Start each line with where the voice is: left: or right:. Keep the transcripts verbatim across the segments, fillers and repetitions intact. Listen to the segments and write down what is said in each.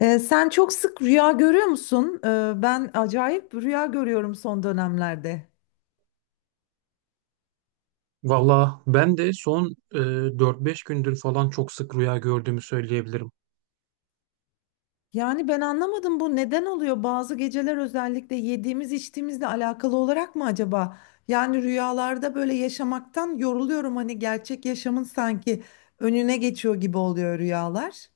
left: Ee, sen çok sık rüya görüyor musun? Ee, ben acayip rüya görüyorum son dönemlerde.
right: Valla ben de son e, dört beş gündür falan çok sık rüya gördüğümü söyleyebilirim.
left: Yani ben anlamadım, bu neden oluyor? Bazı geceler özellikle yediğimiz içtiğimizle alakalı olarak mı acaba? Yani rüyalarda böyle yaşamaktan yoruluyorum, hani gerçek yaşamın sanki önüne geçiyor gibi oluyor rüyalar.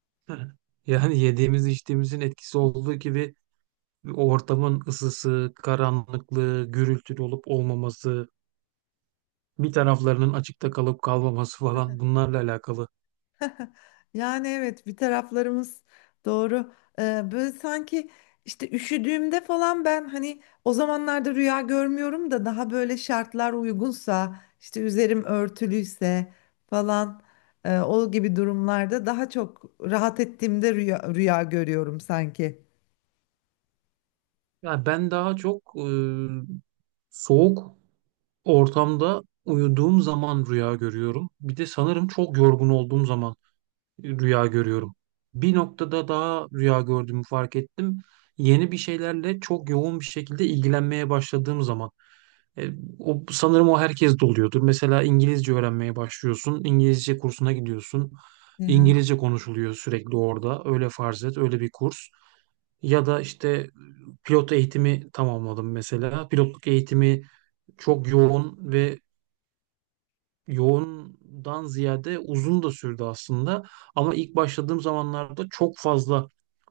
right: Hı. Yani yediğimiz içtiğimizin etkisi olduğu gibi o ortamın ısısı, karanlıklığı, gürültülü olup olmaması, bir taraflarının açıkta kalıp kalmaması falan bunlarla alakalı.
left: Yani evet, bir taraflarımız doğru. Ee, böyle sanki işte üşüdüğümde falan ben hani o zamanlarda rüya görmüyorum da daha böyle şartlar uygunsa işte üzerim örtülüyse falan, e, o gibi durumlarda daha çok rahat ettiğimde rüya, rüya görüyorum sanki.
right: Ya ben daha çok e, soğuk ortamda uyuduğum zaman rüya görüyorum. Bir de sanırım çok yorgun olduğum zaman rüya görüyorum. Bir noktada daha rüya gördüğümü fark ettim. Yeni bir şeylerle çok yoğun bir şekilde ilgilenmeye başladığım zaman. E, O, sanırım o herkes de oluyordur. Mesela İngilizce öğrenmeye başlıyorsun. İngilizce kursuna gidiyorsun.
left: Hı hı.
right: İngilizce konuşuluyor sürekli orada. Öyle farz et, öyle bir kurs. Ya da işte pilot eğitimi tamamladım mesela. Pilotluk eğitimi çok yoğun ve yoğundan ziyade uzun da sürdü aslında. Ama ilk başladığım zamanlarda çok fazla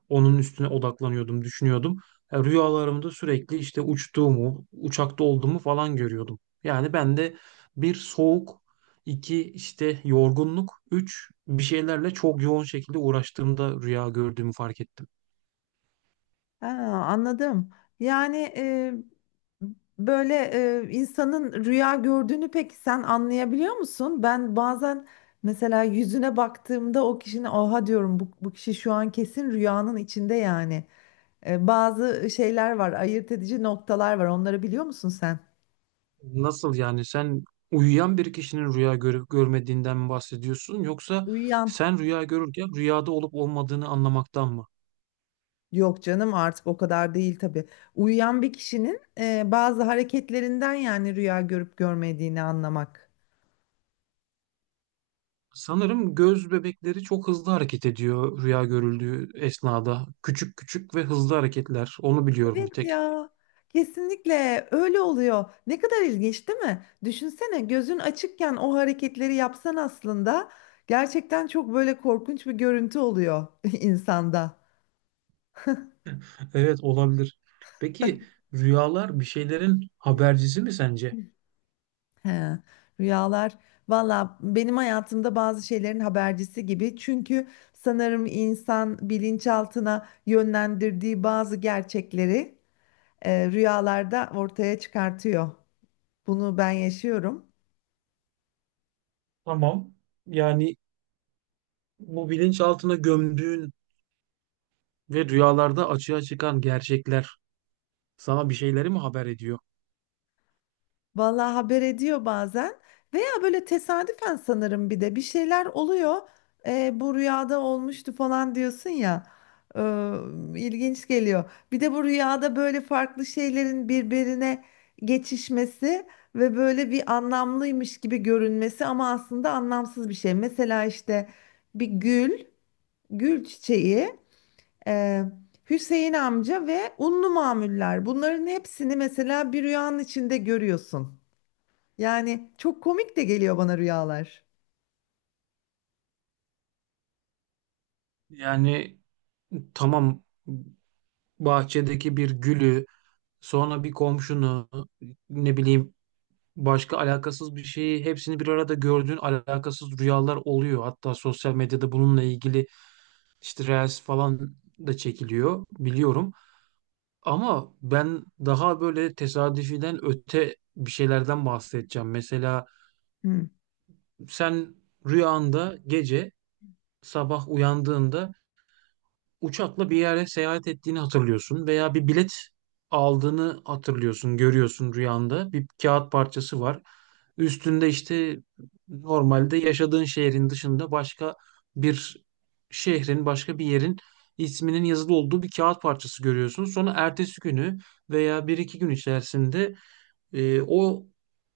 right: onun üstüne odaklanıyordum, düşünüyordum. E, Rüyalarımda sürekli işte uçtuğumu, uçakta olduğumu falan görüyordum. Yani ben de bir soğuk, iki işte yorgunluk, üç bir şeylerle çok yoğun şekilde uğraştığımda rüya gördüğümü fark ettim.
left: Ha, anladım. Yani e, böyle e, insanın rüya gördüğünü peki sen anlayabiliyor musun? Ben bazen mesela yüzüne baktığımda o kişinin oha diyorum, bu, bu kişi şu an kesin rüyanın içinde yani. E, bazı şeyler var, ayırt edici noktalar var. Onları biliyor musun sen?
right: Nasıl yani, sen uyuyan bir kişinin rüya görüp görmediğinden mi bahsediyorsun yoksa
left: Uyuyan
right: sen rüya görürken rüyada olup olmadığını anlamaktan mı?
left: yok canım, artık o kadar değil tabii. Uyuyan bir kişinin e, bazı hareketlerinden yani rüya görüp görmediğini anlamak.
right: Sanırım göz bebekleri çok hızlı hareket ediyor rüya görüldüğü esnada. Küçük küçük ve hızlı hareketler. Onu biliyorum bir
left: Evet
right: tek.
left: ya. Kesinlikle öyle oluyor. Ne kadar ilginç değil mi? Düşünsene, gözün açıkken o hareketleri yapsan aslında gerçekten çok böyle korkunç bir görüntü oluyor insanda.
right: Evet, olabilir. Peki, rüyalar bir şeylerin habercisi mi sence?
left: He, rüyalar. Valla benim hayatımda bazı şeylerin habercisi gibi. Çünkü sanırım insan bilinçaltına yönlendirdiği bazı gerçekleri e, rüyalarda ortaya çıkartıyor. Bunu ben yaşıyorum.
right: Tamam. Yani bu bilinçaltına gömdüğün ve rüyalarda açığa çıkan gerçekler sana bir şeyleri mi haber ediyor?
left: Vallahi haber ediyor bazen, veya böyle tesadüfen sanırım bir de bir şeyler oluyor. Ee, bu rüyada olmuştu falan diyorsun ya. Ee, ilginç geliyor. Bir de bu rüyada böyle farklı şeylerin birbirine geçişmesi ve böyle bir anlamlıymış gibi görünmesi, ama aslında anlamsız bir şey. Mesela işte bir gül, gül çiçeği, e, Hüseyin amca ve unlu mamuller. Bunların hepsini mesela bir rüyanın içinde görüyorsun. Yani çok komik de geliyor bana rüyalar.
right: Yani tamam, bahçedeki bir gülü, sonra bir komşunu, ne bileyim başka alakasız bir şeyi, hepsini bir arada gördüğün alakasız rüyalar oluyor. Hatta sosyal medyada bununla ilgili işte reels falan da çekiliyor biliyorum. Ama ben daha böyle tesadüfiden öte bir şeylerden bahsedeceğim. Mesela
left: Hmm.
right: sen rüyanda gece, sabah uyandığında uçakla bir yere seyahat ettiğini hatırlıyorsun veya bir bilet aldığını hatırlıyorsun, görüyorsun rüyanda. Bir kağıt parçası var. Üstünde işte normalde yaşadığın şehrin dışında başka bir şehrin, başka bir yerin isminin yazılı olduğu bir kağıt parçası görüyorsun. Sonra ertesi günü veya bir iki gün içerisinde e, o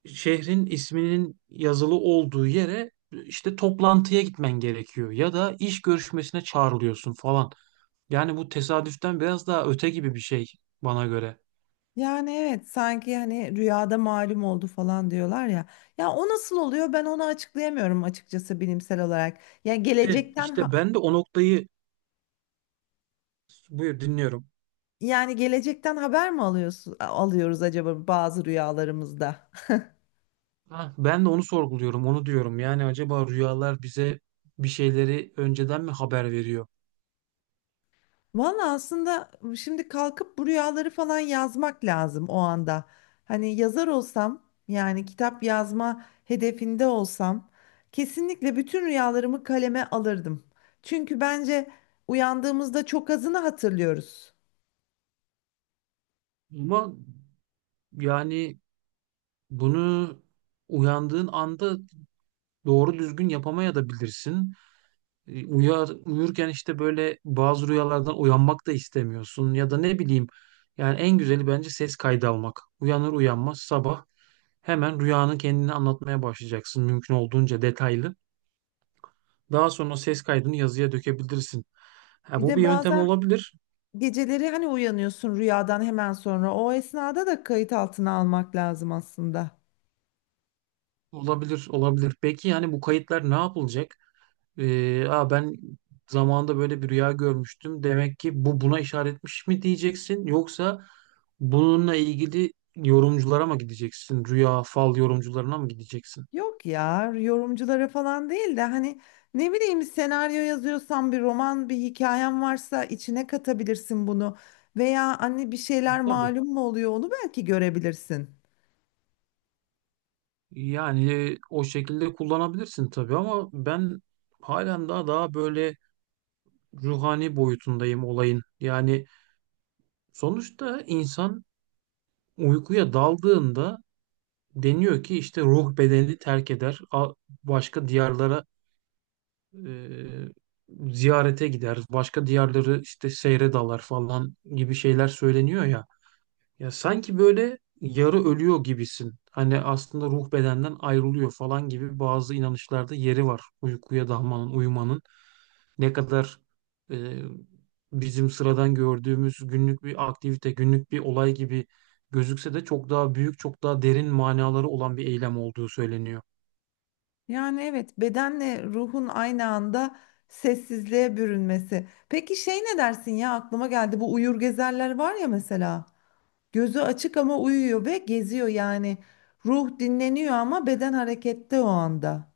right: şehrin isminin yazılı olduğu yere işte toplantıya gitmen gerekiyor ya da iş görüşmesine çağrılıyorsun falan. Yani bu tesadüften biraz daha öte gibi bir şey bana göre.
left: Yani evet, sanki hani rüyada malum oldu falan diyorlar ya. Ya o nasıl oluyor, ben onu açıklayamıyorum açıkçası bilimsel olarak. Yani
right: İşte
left: gelecekten ha-
right: işte ben de o noktayı, buyur, dinliyorum.
left: Yani gelecekten haber mi alıyorsun, alıyoruz acaba bazı rüyalarımızda?
right: Ha, ben de onu sorguluyorum, onu diyorum. Yani acaba rüyalar bize bir şeyleri önceden mi haber veriyor?
left: Valla aslında şimdi kalkıp bu rüyaları falan yazmak lazım o anda. Hani yazar olsam, yani kitap yazma hedefinde olsam, kesinlikle bütün rüyalarımı kaleme alırdım. Çünkü bence uyandığımızda çok azını hatırlıyoruz.
right: Ama yani bunu uyandığın anda doğru düzgün yapamayabilirsin. E, Uyar, uyurken işte böyle bazı rüyalardan uyanmak da istemiyorsun ya da ne bileyim. Yani en güzeli bence ses kaydı almak. Uyanır uyanmaz sabah hemen rüyanın kendini anlatmaya başlayacaksın mümkün olduğunca detaylı. Daha sonra ses kaydını yazıya dökebilirsin. Ha,
left: Bir
right: bu bir
left: de
right: yöntem
left: bazen
right: olabilir.
left: geceleri hani uyanıyorsun rüyadan hemen sonra, o esnada da kayıt altına almak lazım aslında.
right: Olabilir, olabilir. Peki yani bu kayıtlar ne yapılacak? Ee, Aa, ben zamanında böyle bir rüya görmüştüm. Demek ki bu buna işaretmiş mi diyeceksin yoksa bununla ilgili yorumculara mı gideceksin? Rüya fal yorumcularına mı gideceksin?
left: Yok ya, yorumculara falan değil de hani ne bileyim, senaryo yazıyorsan, bir roman bir hikayen varsa içine katabilirsin bunu, veya anne bir şeyler
right: Tabii.
left: malum mu oluyor onu belki görebilirsin.
right: Yani e, o şekilde kullanabilirsin tabii, ama ben halen daha daha böyle ruhani boyutundayım olayın. Yani sonuçta insan uykuya daldığında deniyor ki işte ruh bedeni terk eder, a- başka diyarlara e, ziyarete gider, başka diyarları işte seyre dalar falan gibi şeyler söyleniyor ya. Ya sanki böyle yarı ölüyor gibisin. Hani aslında ruh bedenden ayrılıyor falan gibi bazı inanışlarda yeri var. Uykuya dalmanın, uyumanın ne kadar e, bizim sıradan gördüğümüz günlük bir aktivite, günlük bir olay gibi gözükse de çok daha büyük, çok daha derin manaları olan bir eylem olduğu söyleniyor.
left: Yani evet, bedenle ruhun aynı anda sessizliğe bürünmesi. Peki şey ne dersin ya, aklıma geldi, bu uyur gezerler var ya mesela, gözü açık ama uyuyor ve geziyor, yani ruh dinleniyor ama beden harekette o anda.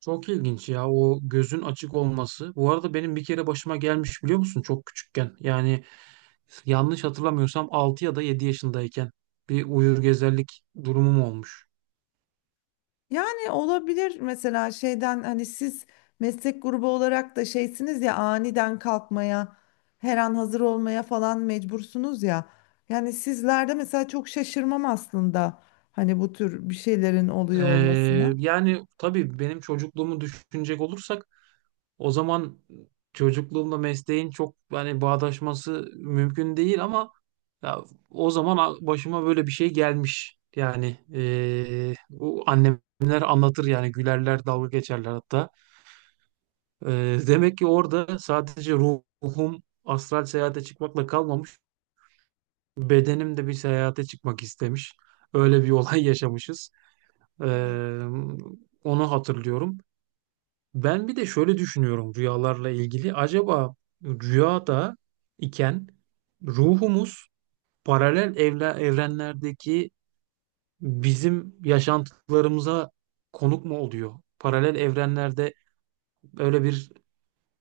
right: Çok ilginç ya o gözün açık olması. Bu arada benim bir kere başıma gelmiş, biliyor musun, çok küçükken. Yani yanlış hatırlamıyorsam altı ya da yedi yaşındayken bir uyur gezerlik durumum olmuş.
left: Yani olabilir mesela şeyden, hani siz meslek grubu olarak da şeysiniz ya, aniden kalkmaya, her an hazır olmaya falan mecbursunuz ya. Yani sizlerde mesela çok şaşırmam aslında hani bu tür bir şeylerin oluyor
right: Ee,
left: olmasına.
right: yani tabii benim çocukluğumu düşünecek olursak o zaman çocukluğumla mesleğin çok hani bağdaşması mümkün değil ama ya, o zaman a- başıma böyle bir şey gelmiş. Yani ee, bu annemler anlatır, yani gülerler, dalga geçerler hatta. Ee, demek ki orada sadece ruhum astral seyahate çıkmakla kalmamış, bedenim de bir seyahate çıkmak istemiş. Öyle bir olay yaşamışız. Ee,
left: Evet.
right: onu hatırlıyorum. Ben bir de şöyle düşünüyorum rüyalarla ilgili. Acaba rüyada iken ruhumuz paralel evle, evrenlerdeki bizim yaşantılarımıza konuk mu oluyor? Paralel evrenlerde öyle bir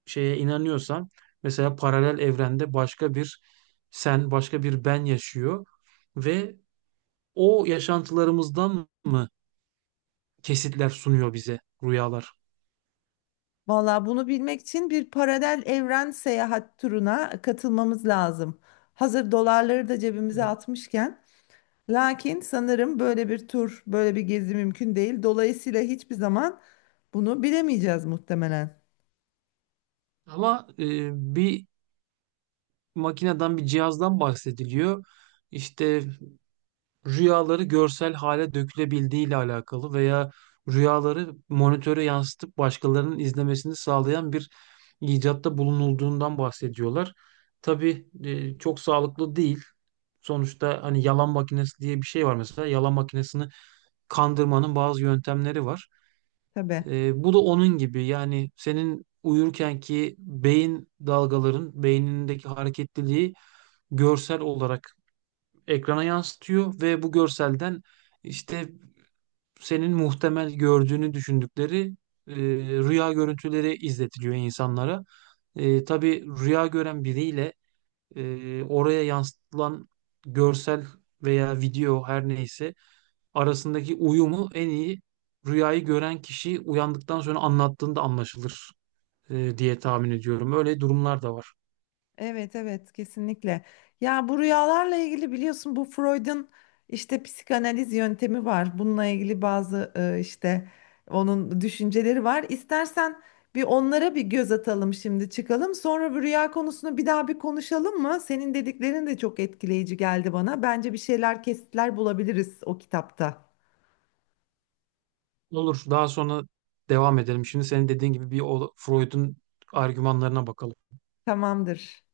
right: şeye inanıyorsam, mesela paralel evrende başka bir sen, başka bir ben yaşıyor ve o yaşantılarımızdan mı kesitler sunuyor bize rüyalar?
left: Valla bunu bilmek için bir paralel evren seyahat turuna katılmamız lazım. Hazır dolarları da cebimize atmışken. Lakin sanırım böyle bir tur, böyle bir gezi mümkün değil. Dolayısıyla hiçbir zaman bunu bilemeyeceğiz muhtemelen.
right: Ama e, bir makineden, bir cihazdan bahsediliyor. İşte rüyaları görsel hale dökülebildiği ile alakalı veya rüyaları monitöre yansıtıp başkalarının izlemesini sağlayan bir icatta bulunulduğundan bahsediyorlar. Tabii e, çok sağlıklı değil. Sonuçta hani yalan makinesi diye bir şey var mesela. Yalan makinesini kandırmanın bazı yöntemleri var.
left: Tabii.
right: E, bu da onun gibi, yani senin uyurkenki beyin dalgaların beynindeki hareketliliği görsel olarak ekrana yansıtıyor ve bu görselden işte senin muhtemel gördüğünü düşündükleri e, rüya görüntüleri izletiliyor insanlara. E, tabii rüya gören biriyle e, oraya yansıtılan görsel veya video her neyse arasındaki uyumu en iyi rüyayı gören kişi uyandıktan sonra anlattığında anlaşılır e, diye tahmin ediyorum. Öyle durumlar da var.
left: Evet, evet, kesinlikle. Ya bu rüyalarla ilgili biliyorsun, bu Freud'un işte psikanaliz yöntemi var. Bununla ilgili bazı e, işte onun düşünceleri var. İstersen bir onlara bir göz atalım şimdi, çıkalım. Sonra bu rüya konusunu bir daha bir konuşalım mı? Senin dediklerin de çok etkileyici geldi bana. Bence bir şeyler, kesitler bulabiliriz o kitapta.
right: Olur, daha sonra devam edelim. Şimdi senin dediğin gibi bir o- Freud'un argümanlarına bakalım.
left: Tamamdır.